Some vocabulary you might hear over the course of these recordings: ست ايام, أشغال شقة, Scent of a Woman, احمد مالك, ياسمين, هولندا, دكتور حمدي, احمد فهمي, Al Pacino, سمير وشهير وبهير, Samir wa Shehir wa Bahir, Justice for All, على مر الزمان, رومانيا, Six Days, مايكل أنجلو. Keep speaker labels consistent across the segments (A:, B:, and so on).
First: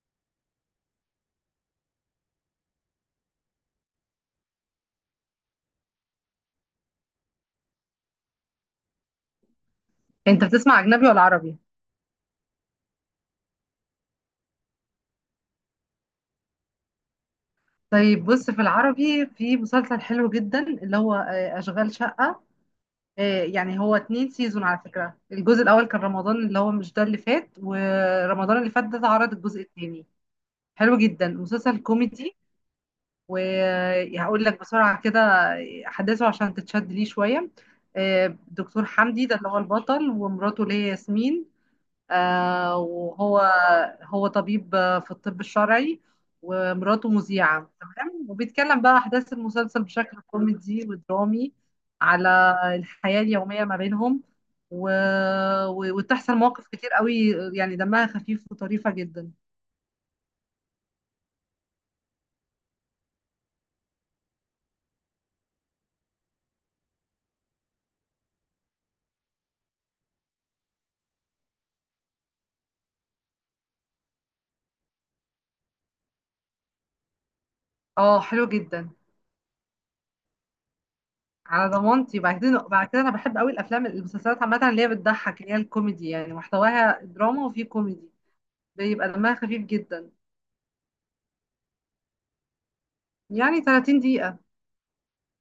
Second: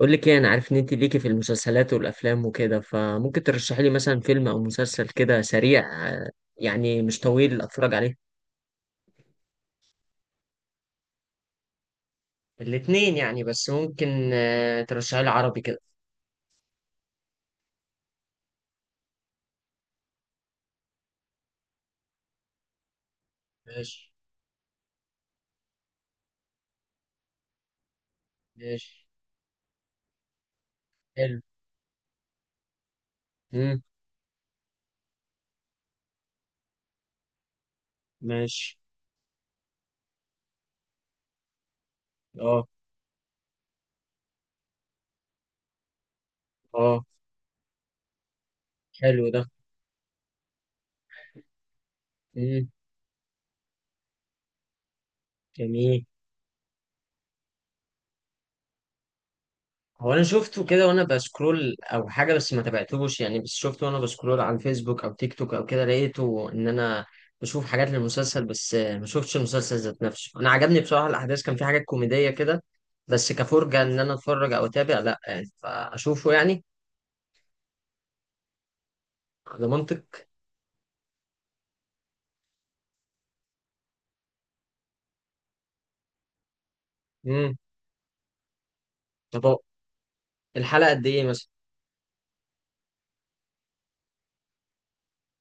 A: قول لك ايه؟ انا عارف ان انت ليكي في المسلسلات والافلام وكده، فممكن ترشحي لي مثلا فيلم او مسلسل كده سريع. يعني مش طويل اتفرج عليه.
B: انت بتسمع اجنبي ولا عربي؟
A: الاتنين يعني، بس ممكن ترشحي لي عربي كده.
B: طيب بص، في العربي في مسلسل حلو جدا اللي هو اشغال شقة. يعني هو
A: ماشي،
B: اتنين سيزون. على فكرة الجزء الاول كان رمضان اللي هو مش ده اللي فات، ورمضان اللي فات ده
A: ماشي.
B: اتعرض الجزء التاني. حلو جدا
A: حلو.
B: مسلسل كوميدي.
A: امم
B: وهقول لك بسرعة كده احداثه عشان تتشد ليه شوية.
A: ماشي.
B: دكتور حمدي ده اللي هو البطل، ومراته اللي هي ياسمين.
A: اه.
B: وهو طبيب في الطب الشرعي،
A: اه،
B: ومراته مذيعة. تمام. وبيتكلم بقى
A: حلو
B: أحداث
A: ده.
B: المسلسل بشكل كوميدي ودرامي على
A: امم
B: الحياة اليومية ما بينهم. و...
A: جميل.
B: وتحصل مواقف كتير قوي. يعني دمها خفيف وطريفة جدا.
A: هو انا شفته كده وانا بسكرول او حاجه، بس ما تابعتهوش يعني، بس شفته وانا بسكرول على الفيسبوك او تيك توك او كده، لقيته ان انا بشوف حاجات للمسلسل، بس ما شفتش المسلسل ذات نفسه. انا عجبني بصراحه الاحداث، كان في حاجات كوميديه كده، بس كفرجه ان انا اتفرج او اتابع، لا يعني، فاشوفه يعني.
B: اه، حلو جدا.
A: ده منطق.
B: على ضمانتي. بعد كده انا بحب قوي الافلام المسلسلات عامه اللي هي بتضحك، اللي هي الكوميدي. يعني محتواها دراما
A: امم
B: وفيه كوميدي، بيبقى دمها
A: طب هو
B: خفيف جدا.
A: الحلقه قد ايه مثلا؟
B: يعني 30 دقيقة.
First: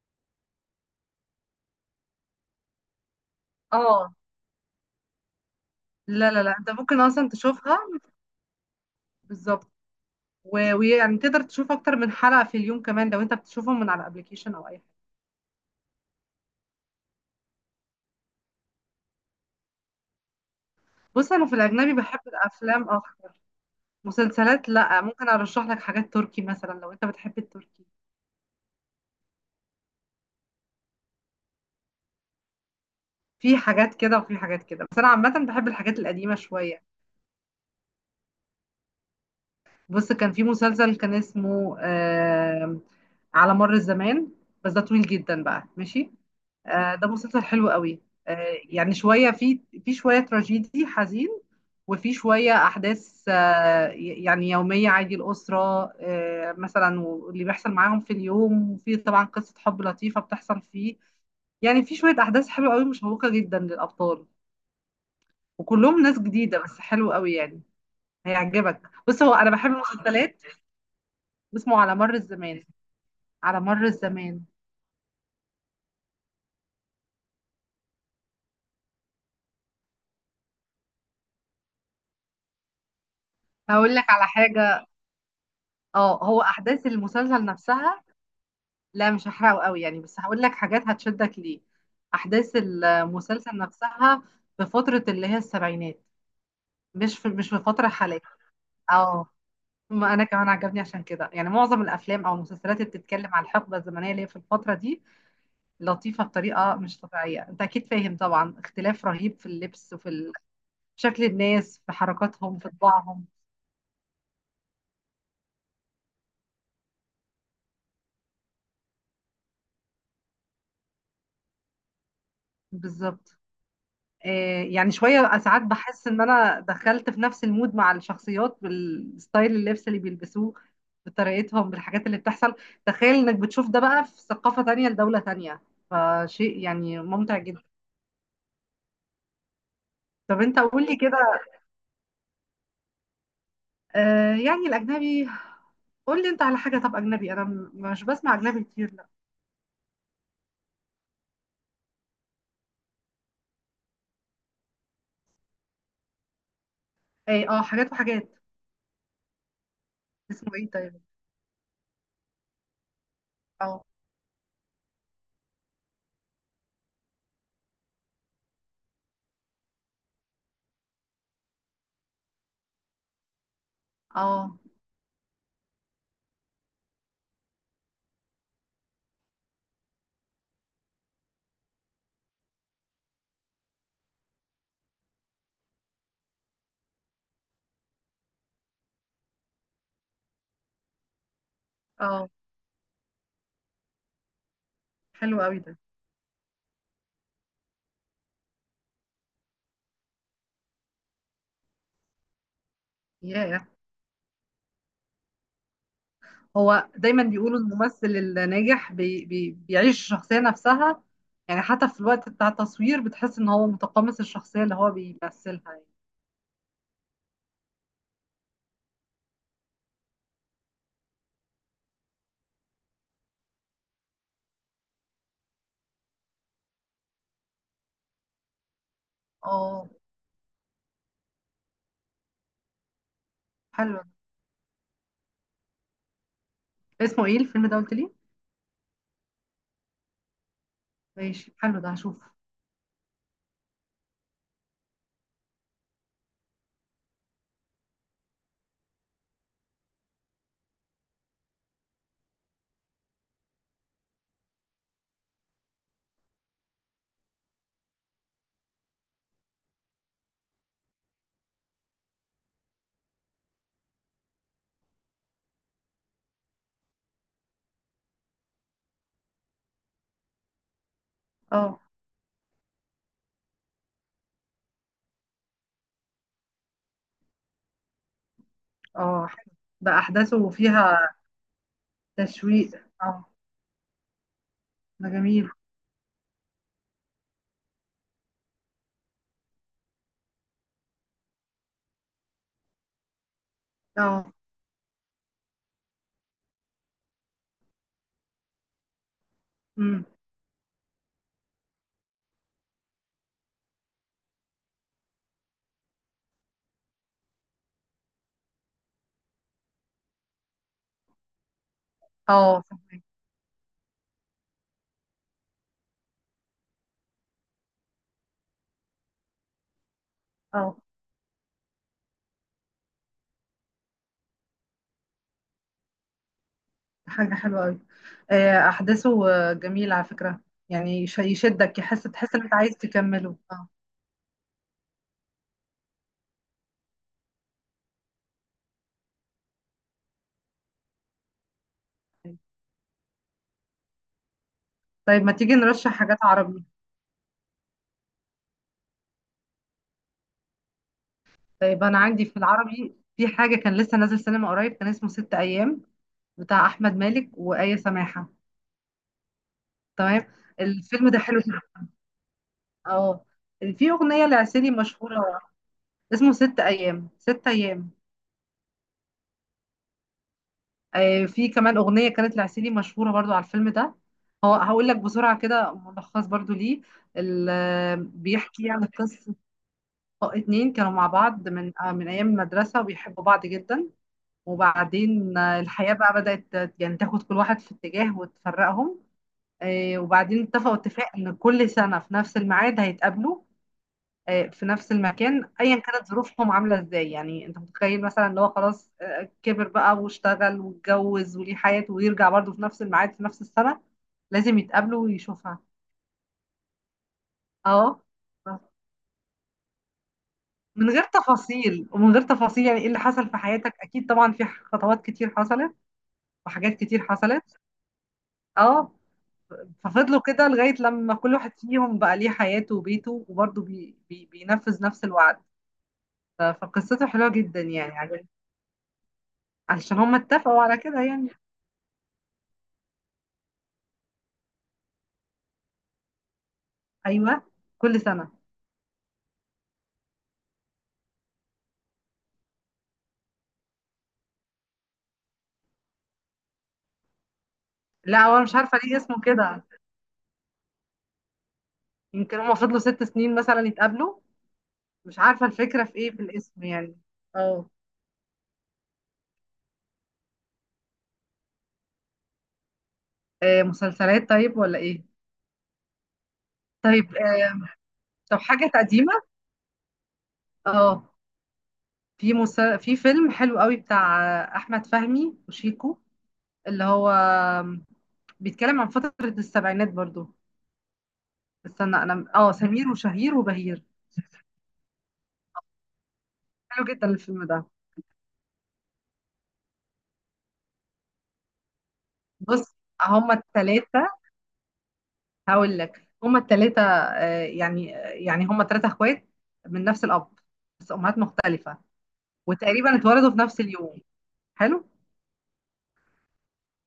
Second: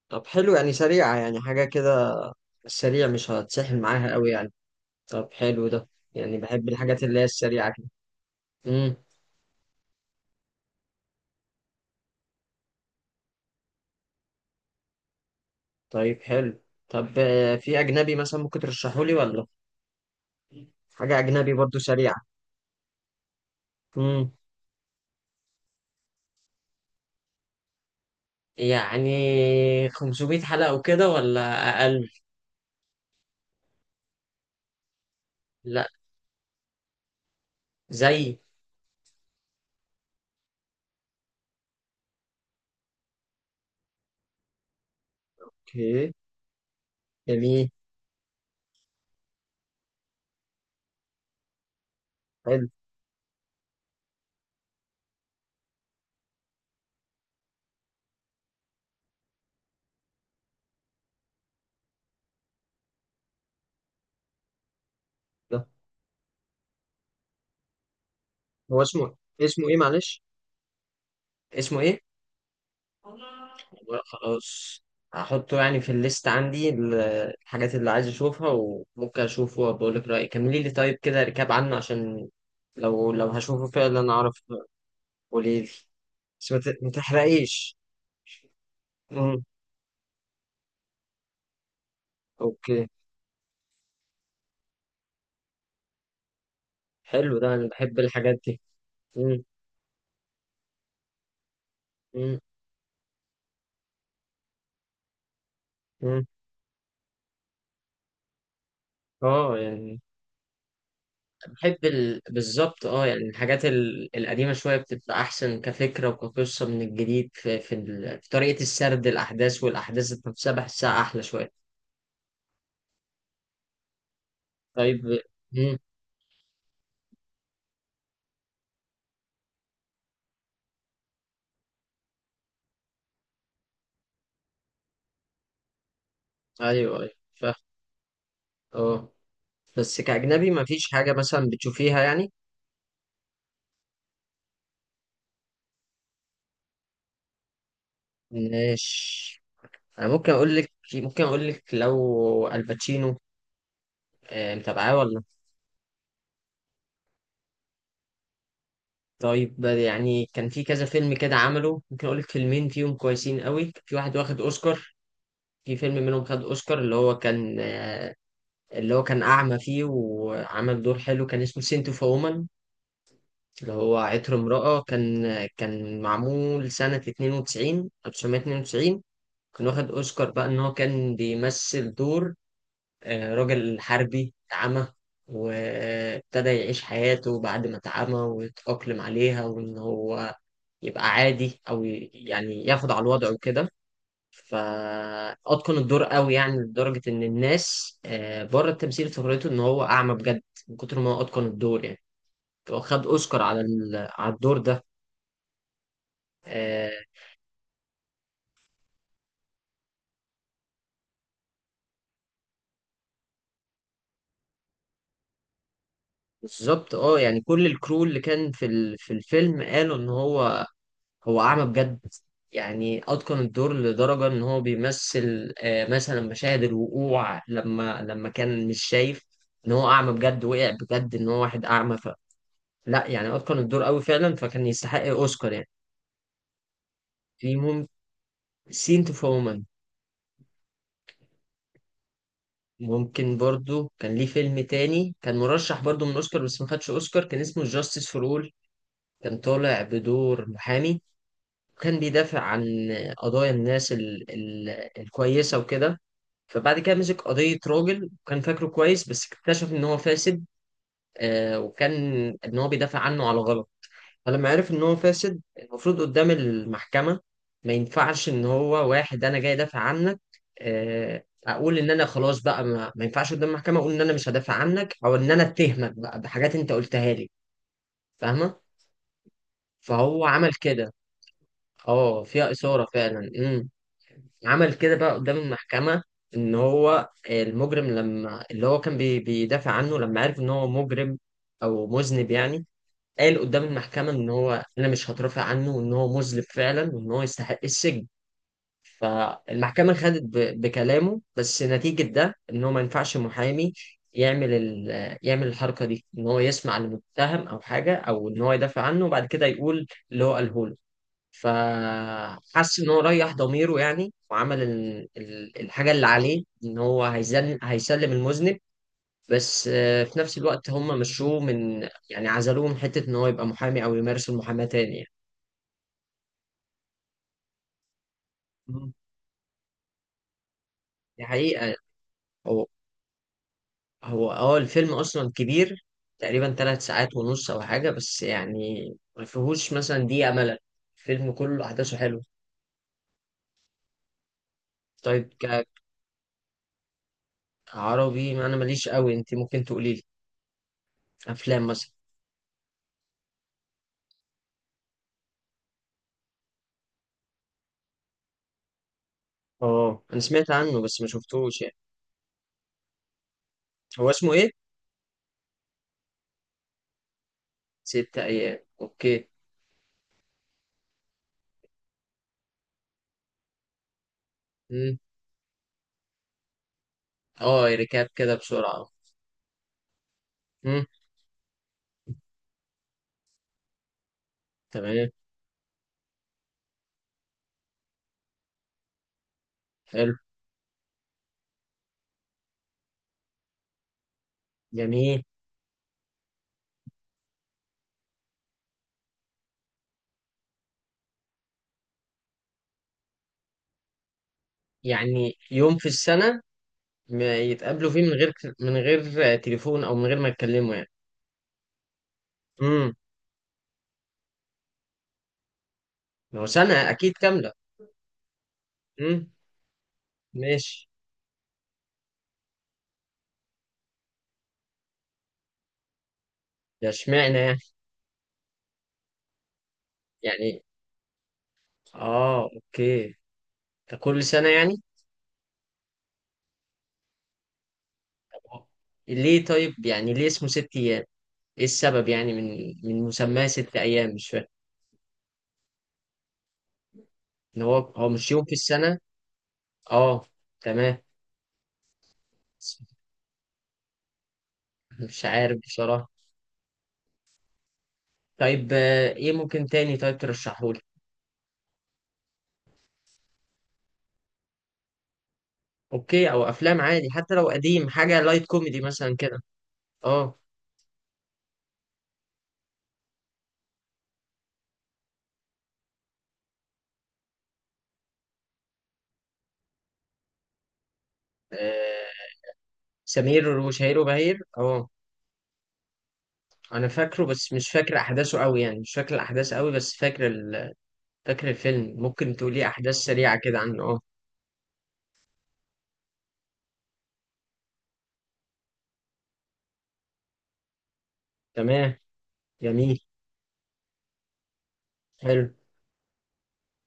A: طب حلو، يعني سريعه، يعني حاجه كده سريع، مش هتسحل معاها
B: اه.
A: قوي يعني. طب حلو ده.
B: لا
A: يعني
B: لا لا،
A: بحب
B: انت ممكن
A: الحاجات اللي هي
B: اصلا
A: السريعه
B: تشوفها.
A: كده. مم.
B: بالظبط. ويعني تقدر تشوف اكتر من حلقة في اليوم كمان، لو انت بتشوفهم من على ابلكيشن او اي حاجة.
A: طيب حلو. طب في أجنبي مثلا ممكن ترشحه لي ولا؟ حاجة
B: بص انا
A: أجنبي
B: في
A: برضو
B: الاجنبي
A: سريعة.
B: بحب الافلام اكتر.
A: مم.
B: مسلسلات لا، ممكن ارشح لك حاجات تركي مثلا لو انت بتحب التركي.
A: يعني 500 حلقة وكده، ولا أقل؟
B: في حاجات كده وفي حاجات كده، بس انا عامة بحب
A: لا،
B: الحاجات القديمة شوية.
A: زي.
B: بص كان في مسلسل كان اسمه على مر الزمان. بس ده طويل جدا بقى.
A: اوكي.
B: ماشي. ده مسلسل
A: جميل.
B: حلو قوي. يعني شوية في شوية تراجيدي حزين، وفي شوية
A: حلو
B: أحداث يعني يومية عادي الأسرة. مثلا واللي بيحصل معاهم في اليوم، وفي طبعا قصة حب لطيفة بتحصل فيه. يعني في شوية أحداث حلوة قوي مشوقة جدا للأبطال،
A: ده.
B: وكلهم ناس جديدة. بس حلو قوي يعني،
A: هو
B: هيعجبك.
A: اسمه،
B: بص هو أنا
A: اسمه
B: بحب
A: ايه؟ معلش،
B: المسلسلات.
A: اسمه
B: بسمعه، على
A: ايه؟
B: مر الزمان، على مر
A: لا،
B: الزمان.
A: خلاص، هحطه يعني في الليست عندي الحاجات اللي عايز اشوفها، وممكن اشوفه وبقول لك رأيي. كملي لي طيب كده ركاب عنه، عشان لو هشوفه
B: هقول لك
A: فعلا
B: على
A: اعرف.
B: حاجة.
A: قولي لي.
B: اه، هو
A: بس
B: أحداث
A: ما
B: المسلسل
A: تحرقيش.
B: نفسها، لا مش
A: مم.
B: هحرقه قوي يعني، بس هقول لك حاجات هتشدك ليه. احداث
A: اوكي.
B: المسلسل نفسها في فتره اللي هي السبعينات، مش في
A: حلو
B: مش
A: ده،
B: في
A: انا
B: فتره
A: بحب
B: حاليه.
A: الحاجات دي.
B: اه،
A: مم.
B: ما انا كمان عجبني عشان كده. يعني معظم الافلام او
A: مم.
B: المسلسلات اللي بتتكلم عن الحقبه الزمنيه اللي هي في الفتره دي لطيفه
A: مم.
B: بطريقه مش طبيعيه. انت اكيد فاهم طبعا، اختلاف رهيب في
A: اه
B: اللبس،
A: يعني.
B: وفي شكل
A: بحب
B: الناس، في
A: ال...
B: حركاتهم، في
A: بالظبط، اه
B: طباعهم.
A: يعني الحاجات ال... القديمه شويه بتبقى احسن كفكره وكقصه من الجديد، ال... في طريقه السرد الاحداث، والاحداث ذات نفسها بحسها احلى شويه.
B: بالظبط. يعني
A: طيب.
B: شوية ساعات
A: مم.
B: بحس إن أنا دخلت في نفس المود مع الشخصيات، بالستايل، اللبس اللي بيلبسوه، بطريقتهم، بالحاجات اللي بتحصل. تخيل إنك بتشوف ده بقى في ثقافة تانية لدولة تانية، فشيء يعني
A: ايوه ايوه،
B: ممتع
A: فاهم.
B: جدا.
A: اه. بس
B: طب
A: كاجنبي
B: أنت
A: ما
B: قول
A: فيش
B: لي
A: حاجه
B: كده.
A: مثلا بتشوفيها يعني؟
B: يعني الأجنبي، قول لي أنت على حاجة. طب أجنبي أنا مش بسمع أجنبي كتير لا.
A: ماشي. انا ممكن اقول لك، ممكن اقول لك، لو الباتشينو متابعاه ولا؟
B: إيه، أه حاجات وحاجات.
A: طيب يعني كان
B: اسمه
A: في
B: إيه
A: كذا
B: طيب؟
A: فيلم كده عمله، ممكن اقول لك فيلمين فيهم كويسين قوي،
B: أه.
A: في واحد واخد اوسكار. في فيلم منهم خد اوسكار، اللي هو كان اللي هو كان اعمى فيه وعمل دور حلو، كان اسمه سنت اوف وومن، اللي هو عطر
B: أه.
A: امرأة. كان كان معمول سنة 92 1992. كان واخد اوسكار بقى ان هو كان بيمثل دور راجل حربي اعمى، وابتدى يعيش حياته بعد ما اتعمى، ويتأقلم عليها، وان هو يبقى عادي، او
B: أه،
A: يعني ياخد على الوضع وكده.
B: حلو قوي ده.
A: فاتقن الدور قوي يعني، لدرجه ان الناس بره التمثيل افتكرته ان هو اعمى بجد، من كتر ما هو اتقن الدور يعني. هو خد اوسكار على
B: ياه.
A: على الدور ده.
B: هو
A: آه،
B: دايما بيقولوا الممثل الناجح بي بي بيعيش الشخصية نفسها، يعني حتى في الوقت بتاع التصوير بتحس ان هو متقمص الشخصية اللي هو بيمثلها يعني.
A: بالظبط، اه يعني كل الكرو اللي كان في في الفيلم قالوا ان هو هو اعمى بجد. يعني اتقن الدور لدرجه ان هو بيمثل مثلا مشاهد الوقوع، لما كان مش شايف، ان
B: اه
A: هو اعمى بجد وقع بجد ان هو واحد اعمى. لا يعني اتقن الدور
B: حلو.
A: قوي فعلا، فكان يستحق اوسكار يعني.
B: اسمه ايه
A: في
B: الفيلم ده قلت لي؟
A: سين تو وومن.
B: ماشي حلو ده هشوف.
A: ممكن برضو، كان ليه فيلم تاني كان مرشح برضو من اوسكار بس ما خدش اوسكار، كان اسمه جاستس فور اول. كان طالع بدور محامي، وكان بيدافع عن قضايا الناس ال... ال... الكويسة وكده. فبعد كده مسك قضية راجل وكان فاكره كويس، بس اكتشف ان هو فاسد. آه، وكان ان هو بيدافع عنه على غلط. فلما عرف ان هو فاسد المفروض قدام المحكمة، ما ينفعش ان هو واحد انا جاي ادافع عنك. اقول
B: اه.
A: ان انا خلاص بقى، ما ينفعش قدام المحكمة اقول ان انا مش هدافع عنك، او ان انا اتهمك بقى بحاجات انت قلتها لي. فاهمة.
B: اه حلو ده.
A: فهو
B: احداثه
A: عمل كده.
B: فيها
A: اه فيها
B: تشويق،
A: إثارة
B: اه.
A: فعلا. امم. عمل كده
B: ده
A: بقى قدام
B: جميل.
A: المحكمة، ان هو المجرم، لما اللي هو كان بيدافع عنه، لما عرف ان هو مجرم او مذنب يعني، قال قدام المحكمة إن
B: اه.
A: هو أنا مش هترافع عنه، وإن هو مذنب فعلا، وإن هو يستحق السجن. فالمحكمة
B: امم.
A: خدت بكلامه، بس نتيجة ده إن هو ما ينفعش محامي يعمل يعمل الحركة دي، إن هو يسمع لمتهم أو حاجة، أو إن هو يدافع عنه وبعد كده يقول اللي هو قاله له.
B: اه.
A: فحس إن هو
B: فهمك.
A: ريح ضميره يعني، وعمل الحاجة اللي عليه، إن هو هيسلم المذنب. بس في نفس الوقت
B: اه.
A: هم مشوه من، يعني عزلوه من حتة إن هو يبقى محامي أو يمارس المحاماة تاني يعني.
B: حاجة حلوة قوي.
A: مم.
B: احداثه جميلة على فكرة. يعني
A: دي حقيقة.
B: يشدك، تحس ان انت
A: هو
B: عايز تكمله، اه.
A: هو اه الفيلم أصلا كبير، تقريبا 3 ساعات ونص أو حاجة، بس يعني ما فيهوش مثلا دقيقة ملل، الفيلم كله أحداثه حلوة.
B: طيب ما
A: طيب.
B: تيجي نرشح حاجات عربي.
A: كعربي ما أنا ماليش قوي، أنت ممكن تقولي لي أفلام
B: طيب
A: مثلا.
B: انا عندي في العربي في حاجه كان لسه نازل سينما قريب كان اسمه ست ايام، بتاع احمد مالك وآية سماحه.
A: اه أنا
B: تمام.
A: سمعت عنه بس ما
B: الفيلم ده حلو
A: شفتوش
B: جدا،
A: يعني.
B: اه. في
A: هو
B: اغنيه
A: اسمه إيه؟
B: لعسيلي مشهوره. اسمه ست ايام، ست ايام.
A: ست أيام، أوكي.
B: آه، في كمان اغنيه كانت لعسيلي مشهوره برضو على الفيلم ده. هو هقول لك
A: مم.
B: بسرعه كده ملخص برضو ليه.
A: اه، ركاب كده
B: بيحكي يعني
A: بسرعة.
B: قصه اتنين
A: مم.
B: كانوا مع بعض من ايام المدرسه، وبيحبوا بعض جدا.
A: تمام.
B: وبعدين الحياة بقى بدأت يعني تاخد كل واحد في اتجاه وتفرقهم.
A: حلو.
B: وبعدين اتفقوا اتفاق ان كل سنة في نفس الميعاد هيتقابلوا، في نفس
A: جميل.
B: المكان، ايا كانت ظروفهم عاملة ازاي. يعني انت متخيل مثلا ان هو خلاص كبر بقى واشتغل واتجوز وليه حياته، ويرجع برضه في نفس الميعاد في نفس السنة. لازم يتقابلوا
A: يعني
B: ويشوفها.
A: يوم في السنة ما يتقابلوا
B: اه،
A: فيه، من غير، من غير تليفون، أو من غير ما يتكلموا يعني.
B: من غير تفاصيل، ومن غير تفاصيل يعني ايه
A: امم.
B: اللي حصل في حياتك. اكيد طبعا في خطوات كتير حصلت،
A: هو
B: وحاجات
A: سنة
B: كتير
A: أكيد
B: حصلت.
A: كاملة.
B: اه،
A: امم.
B: ففضلوا كده لغاية
A: ماشي.
B: لما كل واحد فيهم بقى ليه حياته وبيته، وبرضه بي بي بينفذ نفس الوعد.
A: ده
B: فقصته حلوة
A: اشمعنى يعني؟
B: جدا، يعني عجبتني. علشان هم اتفقوا
A: يعني،
B: على كده يعني.
A: آه أوكي، ده كل سنة يعني.
B: أيوة، كل سنة.
A: طب ليه طيب، يعني ليه اسمه ست أيام؟ إيه السبب؟ يعني من مسماه ست أيام مش فاهم. إن هو، هو
B: لا
A: مش
B: هو أنا
A: يوم في
B: مش عارفة ليه
A: السنة؟
B: اسمه كده.
A: آه، تمام.
B: يمكن هم فضلوا ست سنين مثلا يتقابلوا. مش
A: مش
B: عارفة
A: عارف
B: الفكرة في
A: بصراحة.
B: ايه في الاسم يعني. اه.
A: طيب إيه ممكن تاني طيب ترشحهولي؟
B: مسلسلات طيب ولا ايه؟
A: اوكي، او افلام عادي،
B: طيب.
A: حتى لو قديم، حاجه
B: طب
A: لايت
B: حاجة
A: كوميدي
B: قديمة.
A: مثلا كده. اه.
B: اه. في فيلم حلو قوي بتاع أحمد فهمي وشيكو، اللي هو بيتكلم عن فترة السبعينات برضو. استنى
A: آه،
B: انا، اه، سمير وشهير
A: سمير
B: وبهير.
A: وشهير وبهير، اه.
B: حلو
A: انا
B: جدا
A: فاكره
B: الفيلم
A: بس
B: ده.
A: مش فاكر احداثه قوي يعني، مش فاكر الاحداث قوي، بس فاكر ال... فاكر الفيلم. ممكن تقولي
B: بص
A: احداث
B: هما
A: سريعه كده عنه. اه.
B: التلاتة. هقول لك هما التلاتة. يعني هما تلاتة اخوات من نفس الأب بس أمهات مختلفة،
A: تمام.
B: وتقريبا
A: جميل.
B: اتولدوا في نفس اليوم. حلو.
A: حلو.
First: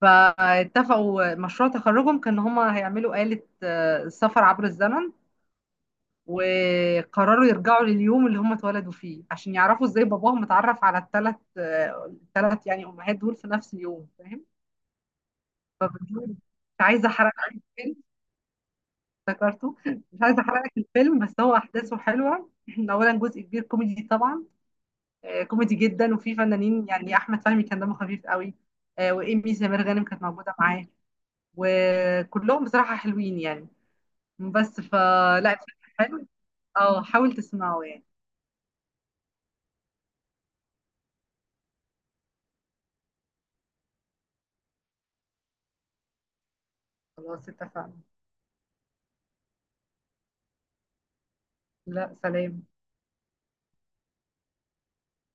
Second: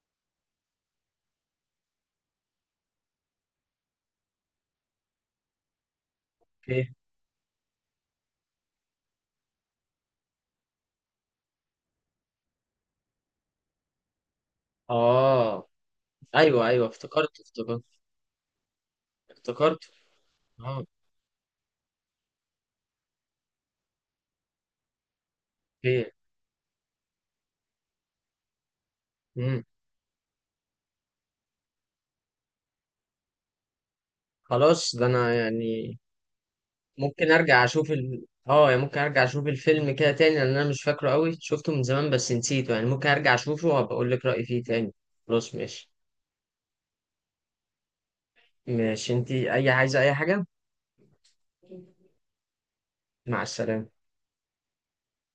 B: فاتفقوا مشروع تخرجهم كان هما هيعملوا آلة سفر عبر الزمن.
A: اوكي.
B: وقرروا يرجعوا لليوم اللي هم اتولدوا فيه، عشان يعرفوا ازاي باباهم اتعرف على الثلاث يعني امهات دول في نفس اليوم. فاهم.
A: اه.
B: فبتقول مش
A: ايوه ايوه،
B: عايزه احرق
A: افتكرت،
B: لك
A: افتكرت،
B: الفيلم. افتكرته
A: افتكرت.
B: مش عايزه احرق لك
A: اه.
B: الفيلم، بس هو احداثه حلوه اولا جزء كبير كوميدي طبعا. كوميدي
A: اوكي.
B: جدا، وفي فنانين يعني احمد فهمي كان دمه خفيف قوي. وايمي
A: امم
B: سمير غانم كانت موجوده معاه، وكلهم بصراحه حلوين يعني. بس
A: خلاص ده انا
B: فلا، الفيلم
A: يعني
B: حلو، اه
A: ممكن
B: حاول
A: ارجع
B: تسمعه
A: اشوف
B: يعني.
A: ال... اه يعني ممكن ارجع اشوف الفيلم كده تاني، لان انا مش فاكره قوي، شفته من زمان بس نسيته يعني، ممكن ارجع اشوفه وابقى اقول لك رايي فيه تاني. خلاص ماشي.
B: خلاص اتفقنا.
A: ماشي، انتي اي عايزه اي حاجه.
B: لا سلام.
A: مع السلامه.